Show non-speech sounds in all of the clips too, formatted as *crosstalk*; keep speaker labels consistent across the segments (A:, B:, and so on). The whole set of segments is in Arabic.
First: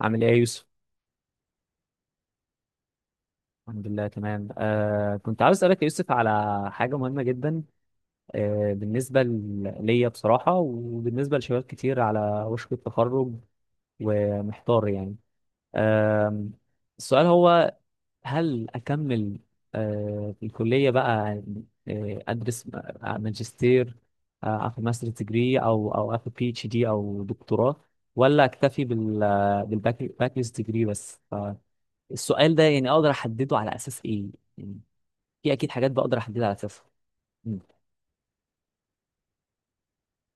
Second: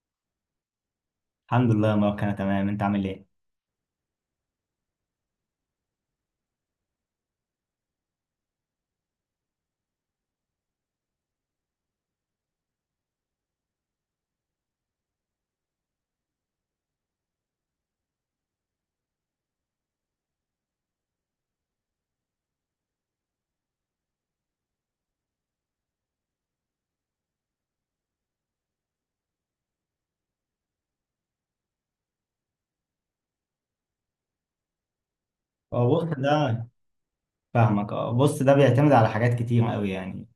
A: عامل ايه يا يوسف؟
B: الحمد لله يا مروان، انا تمام. انت عامل ايه؟
A: الحمد لله تمام. كنت عاوز اسألك يا يوسف على حاجة مهمة جدا. بالنسبة ليا بصراحة، وبالنسبة لشباب كتير على وشك التخرج ومحتار يعني. آه السؤال هو، هل أكمل في الكلية بقى، أدرس ماجستير، أخد ماستر ديجري، أو أخد بي اتش دي أو دكتوراه، ولا أكتفي بالباك ديجري بس؟ السؤال ده يعني اقدر احدده على اساس ايه؟ يعني في اكيد
B: اه،
A: حاجات
B: بص،
A: بقدر
B: الحمد
A: احددها
B: لله.
A: على
B: ده
A: اساسها. مم.
B: فاهمك. اه، بص، ده بيعتمد على حاجات كتير قوي. يعني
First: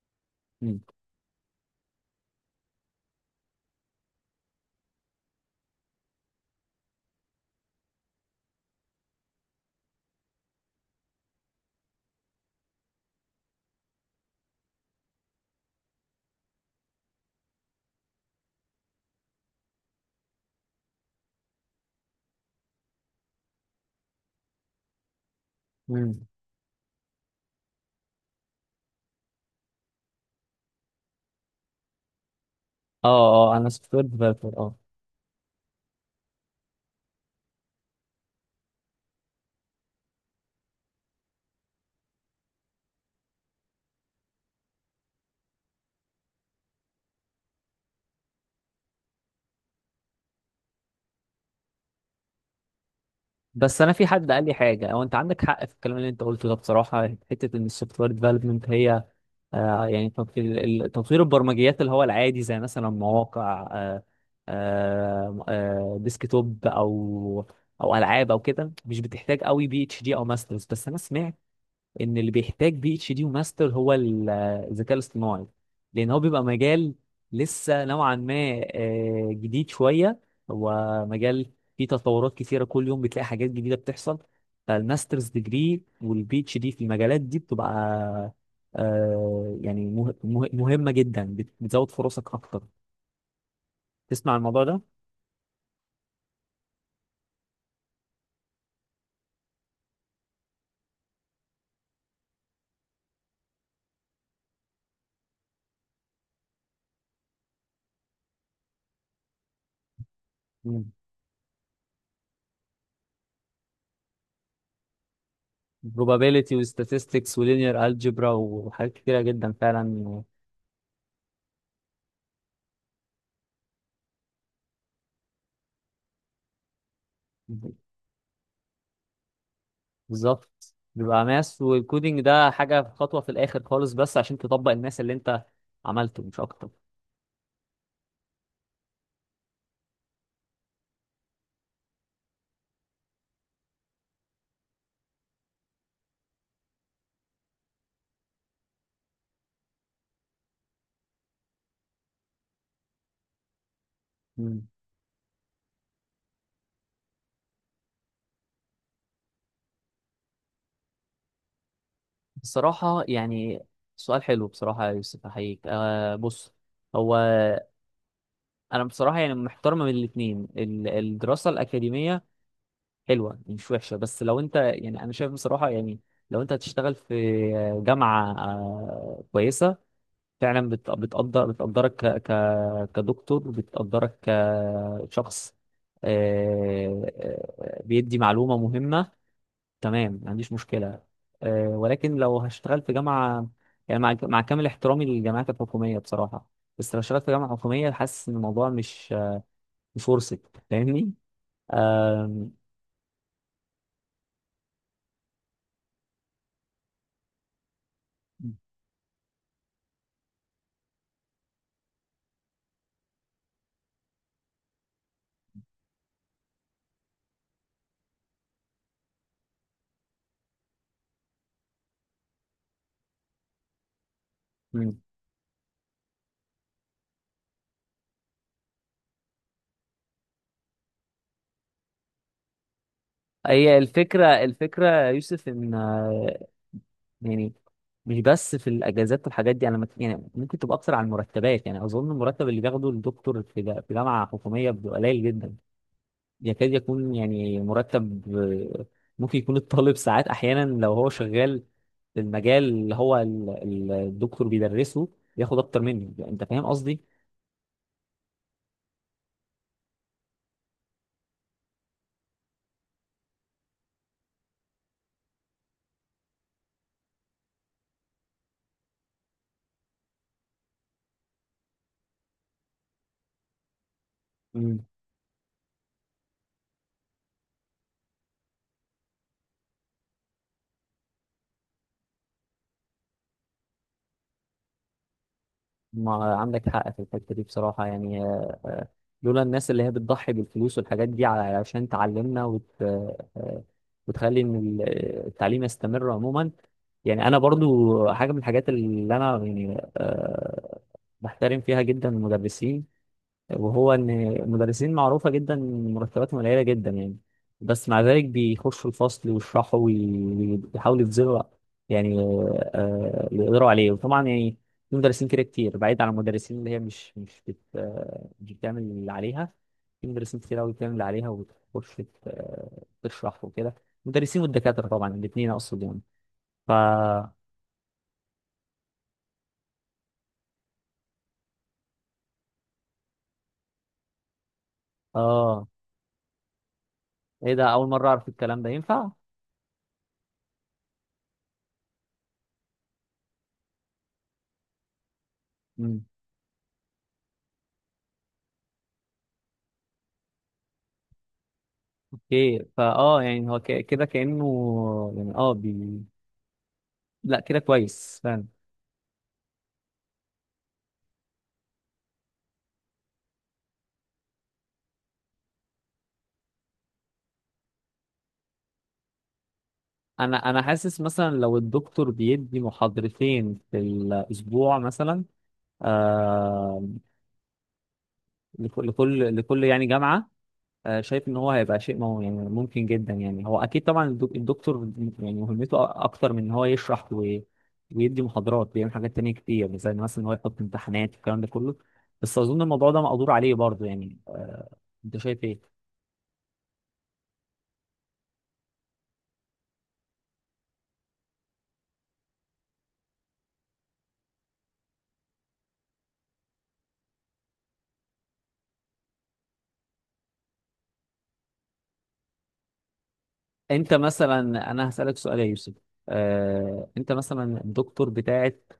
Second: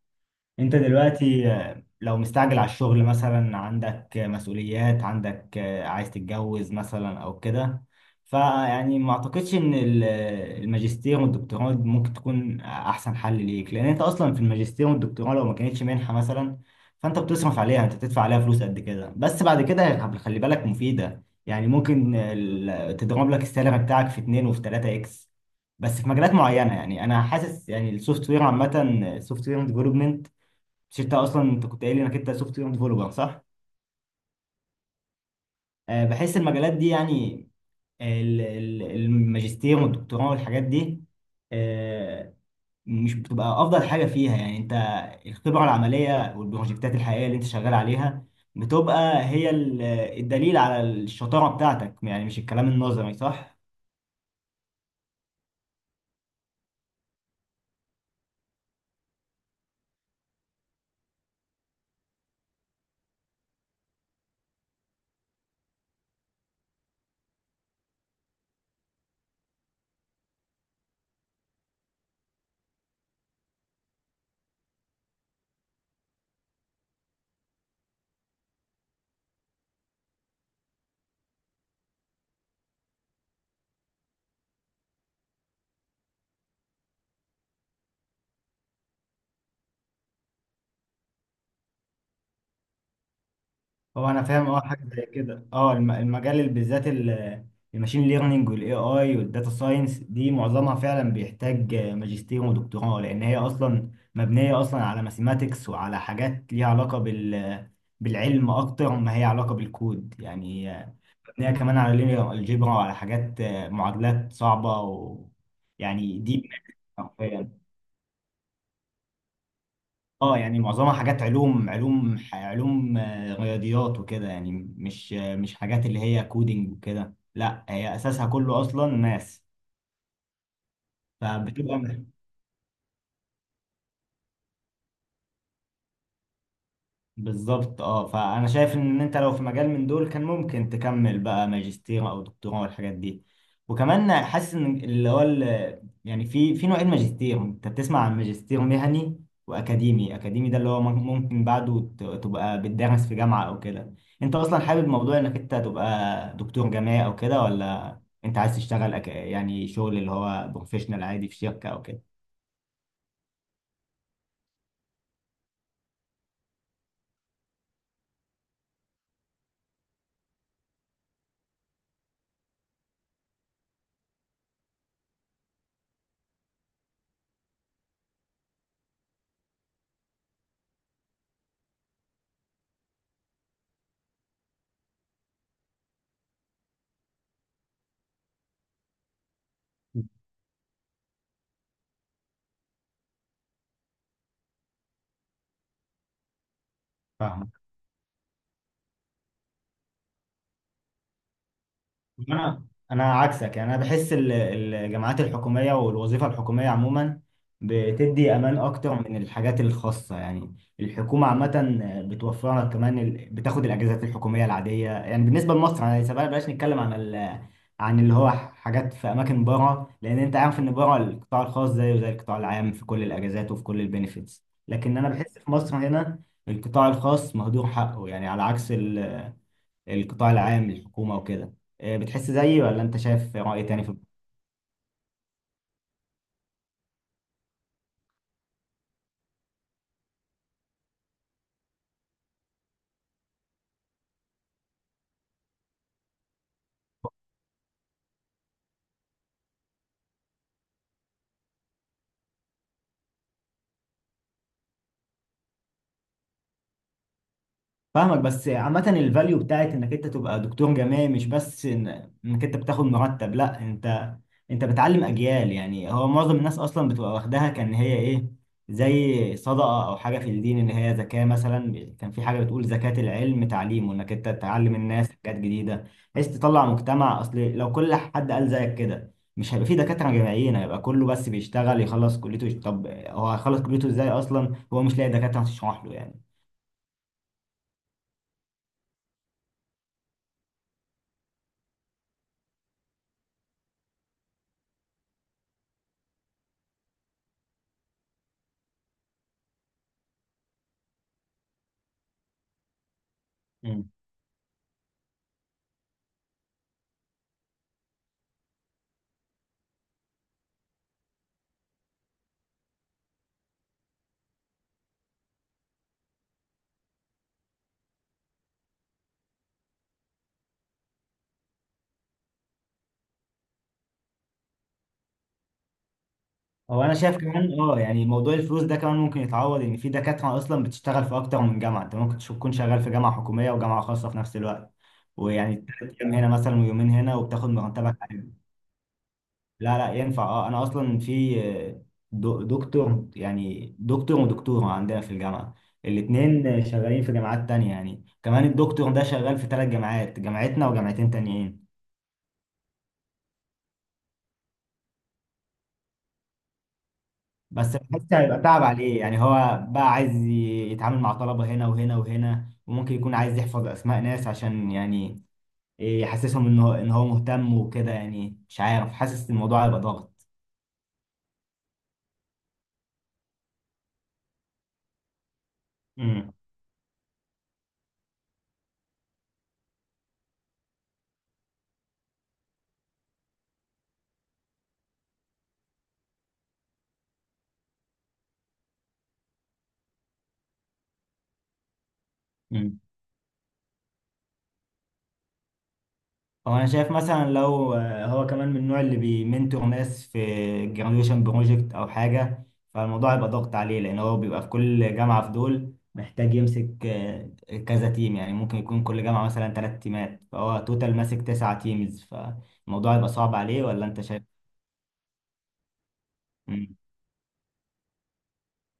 B: انت
A: مم.
B: دلوقتي لو مستعجل على الشغل مثلا، عندك مسؤوليات، عندك عايز تتجوز مثلا او كده، فيعني ما اعتقدش ان الماجستير والدكتوراه ممكن تكون احسن حل ليك، لان انت اصلا في الماجستير والدكتوراه لو ما كانتش منحة مثلا فانت بتصرف عليها، انت بتدفع عليها فلوس قد كده. بس بعد كده خلي بالك مفيدة، يعني ممكن تضرب لك السالري بتاعك في 2 وفي 3 اكس، بس في
A: مم.
B: مجالات معينة. يعني انا حاسس يعني السوفت وير عامة، السوفت وير ديفلوبمنت، مش انت اصلا، انت كنت قايل لي انك انت سوفت وير
A: اه.
B: ديفلوبر، صح؟
A: اه. انا سوفت وير ديفلوبر. اه.
B: أه، بحس المجالات دي، يعني الماجستير والدكتوراه والحاجات دي، أه، مش بتبقى افضل حاجه فيها. يعني انت الخبره العمليه والبروجكتات الحقيقيه اللي انت شغال عليها بتبقى هي الدليل على الشطاره بتاعتك، يعني مش الكلام النظري، صح؟
A: بس انا في حد قال لي حاجه، هو انت عندك حق في الكلام اللي انت قلته ده بصراحه، حته ان السوفت وير ديفلوبمنت هي يعني تطوير البرمجيات، اللي هو العادي زي مثلا مواقع، ديسكتوب او العاب او كده، مش بتحتاج قوي بي اتش دي او ماسترز. بس انا سمعت ان اللي بيحتاج بي اتش دي وماستر هو الذكاء الاصطناعي، لان هو بيبقى مجال لسه نوعا ما جديد شويه. هو مجال فيه تطورات كثيره كل يوم، بتلاقي حاجات جديده بتحصل. فالماسترز ديجري والبي اتش دي في المجالات دي بتبقى يعني مهمه جدا، بتزود فرصك اكتر.
B: هو انا
A: تسمع عن
B: فاهم، اه،
A: الموضوع ده؟
B: حاجه زي كده. اه، المجال اللي بالذات الماشين ليرنينج والاي اي والداتا ساينس دي معظمها فعلا بيحتاج ماجستير ودكتوراه، لان هي مبنيه اصلا على ماثيماتكس وعلى حاجات ليها علاقه بال، بالعلم اكتر ما هي علاقه بالكود يعني.
A: مم.
B: مبنيه كمان على لينير الجبرا وعلى حاجات، معادلات صعبه، و يعني دي،
A: probability و statistics و linear algebra وحاجات كتيره جدا فعلا.
B: اه يعني معظمها حاجات علوم، علوم رياضيات وكده يعني. مش حاجات اللي هي كودينج وكده، لا، هي اساسها كله اصلا ماس،
A: بالظبط، بيبقى ماس
B: فبتبقى،
A: والكودينج ده حاجة في خطوة في الآخر خالص، بس عشان تطبق الماس اللي أنت عملته مش أكتر.
B: بالظبط. اه، فانا شايف ان انت لو في مجال من دول كان ممكن تكمل بقى ماجستير او دكتوراه والحاجات دي. وكمان حاسس ان اللي هو يعني في نوعين ماجستير، انت بتسمع عن ماجستير مهني واكاديمي. اكاديمي ده اللي هو ممكن بعده تبقى بتدرس في جامعة او كده. انت اصلا
A: مم.
B: حابب موضوع انك انت تبقى دكتور جامعي او كده، ولا انت عايز تشتغل يعني شغل اللي هو بروفيشنال عادي في شركة او كده؟
A: بصراحة يعني سؤال حلو بصراحة يا يوسف، أحييك. بص، هو أنا بصراحة يعني محتار ما بين الاتنين، الدراسة الأكاديمية حلوة مش وحشة. بس لو أنت يعني، أنا شايف بصراحة يعني لو أنت هتشتغل في جامعة كويسة فعلا، بتقدرك كدكتور، بتقدرك كشخص، بيدي معلومة مهمة، تمام ما عنديش مشكلة. ولكن لو هشتغل في جامعة، يعني مع كامل احترامي للجامعات الحكومية بصراحة، بس لو اشتغلت في
B: فاهمك.
A: جامعة حكومية حاسس إن الموضوع مش ورثة. فاهمني؟ آم،
B: انا انا عكسك، يعني انا بحس الجامعات الحكوميه والوظيفه الحكوميه عموما بتدي امان اكتر من الحاجات الخاصه. يعني الحكومه عامه بتوفر لك كمان بتاخد الاجازات الحكوميه العاديه. يعني بالنسبه لمصر انا سيبها، بلاش نتكلم عن عن اللي هو حاجات في اماكن بره، لان انت عارف ان بره القطاع الخاص زيه زي القطاع العام في كل الاجازات وفي كل البينيفيتس،
A: مم.
B: لكن انا بحس في مصر هنا القطاع الخاص مهدور حقه، يعني على عكس القطاع العام الحكومة وكده. بتحس زيي ولا انت شايف رأي
A: هي
B: تاني في؟
A: الفكرة يا يوسف، إن يعني مش بس في الاجازات والحاجات دي، انا يعني ممكن تبقى اكتر على المرتبات. يعني اظن المرتب اللي بياخده الدكتور في في جامعه حكوميه بيبقى قليل جدا، يكاد يكون يعني مرتب آه، ممكن يكون الطالب ساعات احيانا لو هو شغال في المجال اللي هو الدكتور بيدرسه، بياخد اكتر منه. انت فاهم قصدي؟
B: فاهمك. بس عامة الفاليو بتاعت انك انت تبقى دكتور جامعي مش بس انك انت بتاخد مرتب، لا، انت انت بتعلم اجيال. يعني هو معظم الناس اصلا بتبقى واخداها كان هي ايه، زي صدقة او حاجة في الدين، ان هي زكاة مثلا، كان في حاجة بتقول زكاة العلم تعليمه، انك انت تعلم الناس حاجات جديدة بحيث تطلع مجتمع. اصل لو كل حد قال زيك كده مش هيبقى في دكاترة جامعيين، هيبقى كله بس بيشتغل يخلص كليته. طب هو هيخلص كليته ازاي اصلا هو مش لاقي دكاترة تشرح له يعني؟
A: ما عندك حق في الحتة دي بصراحة يعني. لولا الناس اللي هي بتضحي بالفلوس والحاجات دي علشان تعلمنا وتخلي إن التعليم يستمر عموما. يعني أنا برضو حاجة من الحاجات اللي أنا يعني بحترم فيها جدا المدرسين، وهو ان المدرسين معروفه جدا إن مرتباتهم قليله جدا يعني، بس مع ذلك بيخشوا الفصل ويشرحوا ويحاولوا يبذلوا يعني اللي يقدروا عليه. وطبعا يعني في مدرسين كده كتير، بعيد عن المدرسين اللي هي مش مش بت آه، مش بتعمل اللي عليها، في مدرسين كتير قوي بتعمل اللي عليها وبتخش تشرح وكده. المدرسين والدكاتره طبعا، الاثنين اقصد يعني. ف
B: هو انا شايف كمان، اه، يعني موضوع الفلوس ده كمان ممكن يتعوض، ان في دكاتره اصلا بتشتغل في اكتر من جامعه. انت ممكن تكون شغال في جامعه حكوميه وجامعه خاصه في نفس الوقت، ويعني
A: اه،
B: 3 ايام هنا مثلا ويومين هنا، وبتاخد
A: ايه ده؟ اول
B: مرتبك
A: مره اعرف
B: عالي.
A: الكلام ده ينفع؟
B: لا لا، ينفع. اه، انا اصلا في دكتور، يعني دكتور ودكتوره عندنا في الجامعه الاثنين شغالين في جامعات تانية. يعني كمان الدكتور ده شغال في 3 جامعات، جامعتنا وجامعتين تانيين.
A: اوكي، فاه يعني هو كده كأنه، يعني اه لا كده
B: بس بحس
A: كويس
B: هيبقى
A: فعلا.
B: تعب عليه، يعني هو بقى عايز يتعامل مع طلبة هنا وهنا وهنا، وممكن يكون عايز يحفظ أسماء ناس عشان يعني يحسسهم إن هو مهتم وكده. يعني مش عارف، حاسس الموضوع هيبقى ضاغط.
A: انا حاسس مثلا لو الدكتور بيدي محاضرتين في الاسبوع مثلا، آه لكل يعني جامعة، شايف ان هو هيبقى شيء مو، يعني ممكن جدا يعني. هو اكيد طبعا الدكتور يعني مهمته اكتر من ان هو يشرح ويدي محاضرات، بيعمل حاجات تانية كتير زي مثلا ان هو يحط امتحانات والكلام ده كله. بس اظن
B: امم،
A: الموضوع ده مقدور عليه برضه يعني. انت شايف ايه؟
B: هو انا شايف مثلا لو هو كمان من النوع اللي بيمنتور ناس في الجراديويشن بروجكت او حاجه، فالموضوع يبقى ضغط عليه، لان هو بيبقى في كل جامعه في دول محتاج يمسك كذا تيم. يعني ممكن يكون كل جامعه مثلا 3 تيمات، فهو توتال ماسك 9 تيمز، فالموضوع يبقى صعب عليه، ولا
A: انت
B: انت شايف؟
A: مثلا انا هسألك سؤال يا يوسف،
B: مم.
A: انت مثلا الدكتور بتاعت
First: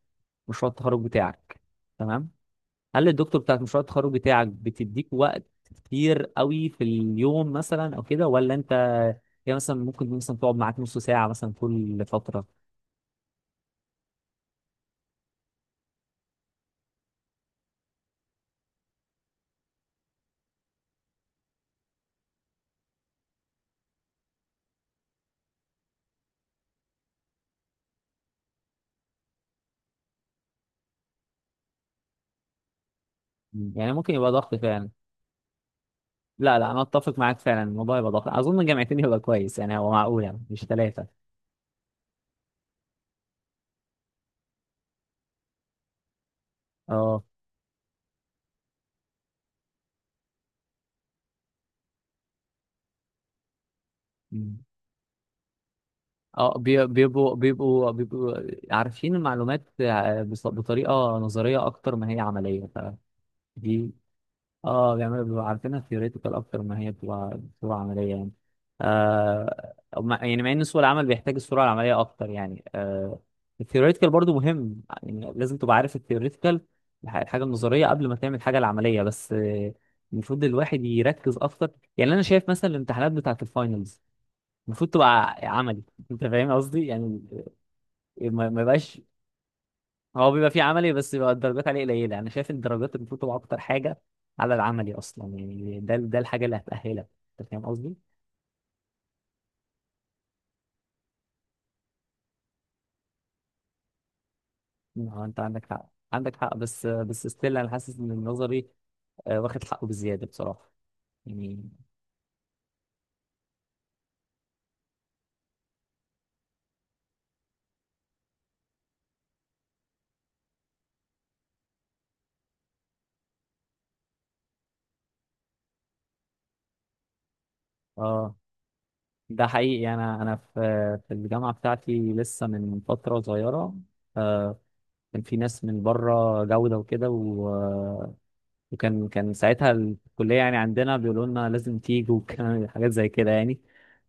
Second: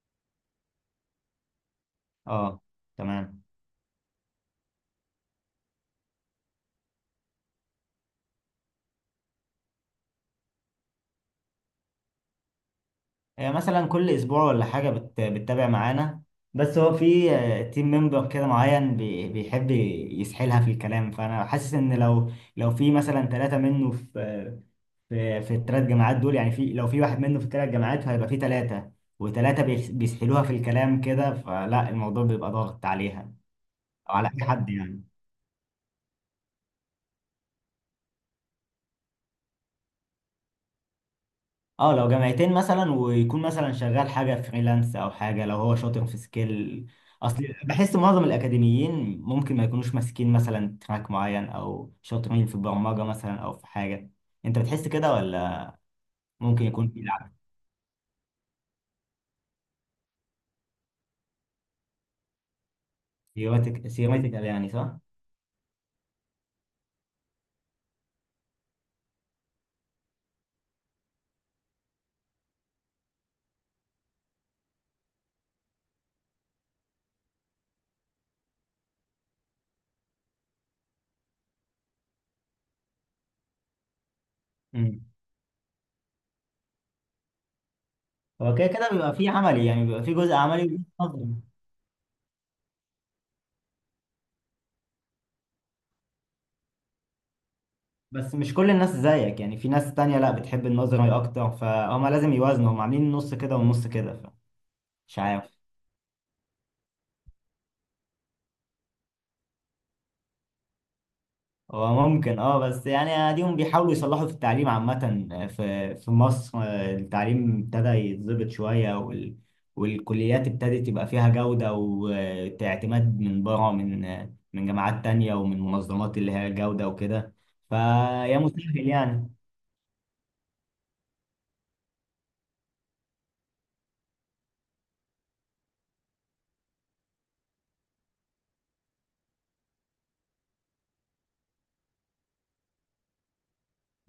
A: مشروع التخرج بتاعك، تمام؟
B: اه،
A: هل الدكتور
B: تمام.
A: بتاعت مشروع التخرج بتاعك بتديك وقت كتير قوي في اليوم مثلا او كده، ولا انت، هي مثلا ممكن مثلا تقعد معاك نص ساعة مثلا كل فترة؟
B: مثلا كل اسبوع ولا حاجه بتتابع معانا. بس هو في تيم ممبر كده معين بيحب يسحلها في الكلام، فانا حاسس ان لو في مثلا ثلاثه منه في في ال3 جامعات دول، يعني في، لو في واحد منه في ال3 جامعات، فهيبقى في ثلاثه وثلاثه بيسحلوها في الكلام كده، فلا الموضوع بيبقى ضاغط عليها،
A: يعني ممكن
B: او على
A: يبقى
B: اي
A: ضغط
B: حد
A: فعلا.
B: يعني.
A: لا، لا، انا اتفق معاك فعلا، الموضوع يبقى ضغط. اظن جامعتين يبقى كويس يعني، هو معقول يعني، مش ثلاثة.
B: اه، لو جامعتين مثلا، ويكون مثلا شغال حاجة فريلانس او حاجة، لو هو شاطر في سكيل،
A: اه.
B: اصل بحس معظم الاكاديميين ممكن ما يكونوش ماسكين مثلا تراك معين، او شاطرين في البرمجة مثلا او في حاجة. انت بتحس كده ولا؟
A: اه،
B: ممكن يكون في
A: بيبقوا
B: لعب.
A: بيبقوا بيبقوا عارفين المعلومات بطريقة نظرية أكتر ما هي عملية،
B: سيرماتيك،
A: فدي،
B: سيرماتيكال يعني،
A: اه،
B: صح؟
A: بيبقوا عارفينها ثيوريتيكال أكتر ما هي بتبقى عملية يعني. آه مع- يعني مع إن سوق العمل بيحتاج السرعة العملية أكتر يعني. الثيوريتيكال برضو مهم، يعني لازم تبقى عارف الثيوريتيكال، الحاجة النظرية قبل ما تعمل الحاجة العملية، بس المفروض الواحد يركز أكتر. يعني أنا شايف مثلا الامتحانات بتاعة الفاينلز المفروض
B: امم.
A: تبقى عملي. انت فاهم قصدي؟ يعني ما
B: هو
A: ما
B: كده كده
A: يبقاش،
B: بيبقى في عملي، يعني بيبقى في
A: هو
B: جزء
A: بيبقى فيه
B: عملي وجزء
A: عملي، بس
B: نظري.
A: بيبقى الدرجات عليه قليله. انا شايف الدرجات المفروض تبقى اكتر حاجه على العملي اصلا، يعني ده الحاجه اللي هتاهلك. انت فاهم قصدي؟
B: بس مش كل الناس زيك، يعني في ناس تانية لا، بتحب النظري اكتر، فهم لازم يوازنوا، هم عاملين نص كده ونص كده، فمش
A: اه، انت
B: عارف.
A: عندك حق، عندك حق، بس ستيل انا حاسس ان النظري واخد حقه بزياده بصراحه يعني.
B: هو ممكن، اه، بس يعني اديهم بيحاولوا يصلحوا في التعليم عامة. في مصر التعليم ابتدى يتظبط شوية، والكليات ابتدت يبقى فيها جودة واعتماد من بره، من من جامعات تانية ومن منظمات اللي هي جودة وكده،
A: اه،
B: فيا مستاهل يعني. *laughs*
A: ده حقيقي. انا في الجامعه بتاعتي، لسه من فتره صغيره آه، كان في ناس من بره جوده وكده، وكان ساعتها الكلية يعني عندنا بيقولوا لنا لازم تيجوا، وكان *laughs* حاجات زي كده يعني.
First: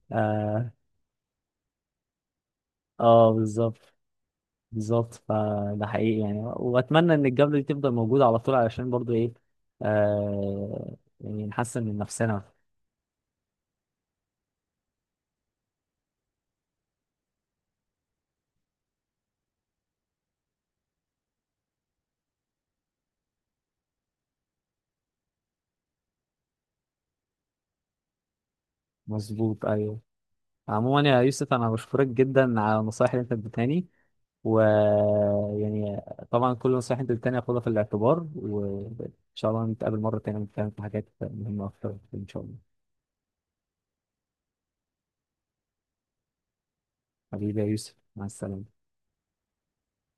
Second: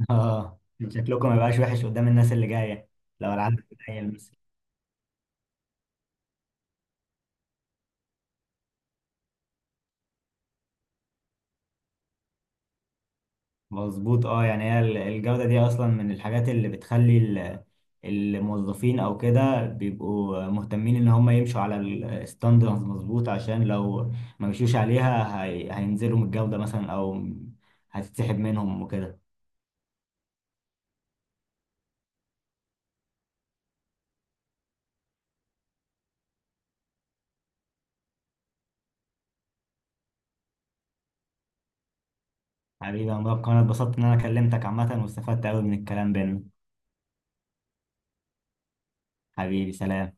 B: اه،
A: اه،
B: شكلكم ما يبقاش وحش قدام الناس اللي جاية لو العدد
A: بالظبط،
B: قليل.
A: بالظبط. فده حقيقي يعني، واتمنى ان الجبلة دي تفضل موجودة على طول، علشان برضو ايه، يعني نحسن من نفسنا.
B: مظبوط. اه، يعني هي الجودة دي اصلا من الحاجات اللي بتخلي الموظفين او كده بيبقوا مهتمين ان هم يمشوا على الستاندرز، مظبوط، عشان لو ما مشيوش عليها هينزلوا من الجودة مثلا، او هتتسحب منهم وكده.
A: مظبوط، ايوه. عموما يا يوسف، انا بشكرك جدا على النصائح اللي انت اديتهاني، و يعني طبعا كل النصائح اللي انت اديتهاني هاخدها في الاعتبار، وان شاء الله نتقابل مرة تانية ونتكلم في حاجات مهمة اكتر، ان شاء الله.
B: حبيبي يا مبارك، انا اتبسطت ان انا كلمتك عامة، واستفدت قوي من الكلام بينا.
A: حبيبي يا يوسف، مع السلامة.
B: حبيبي، سلام.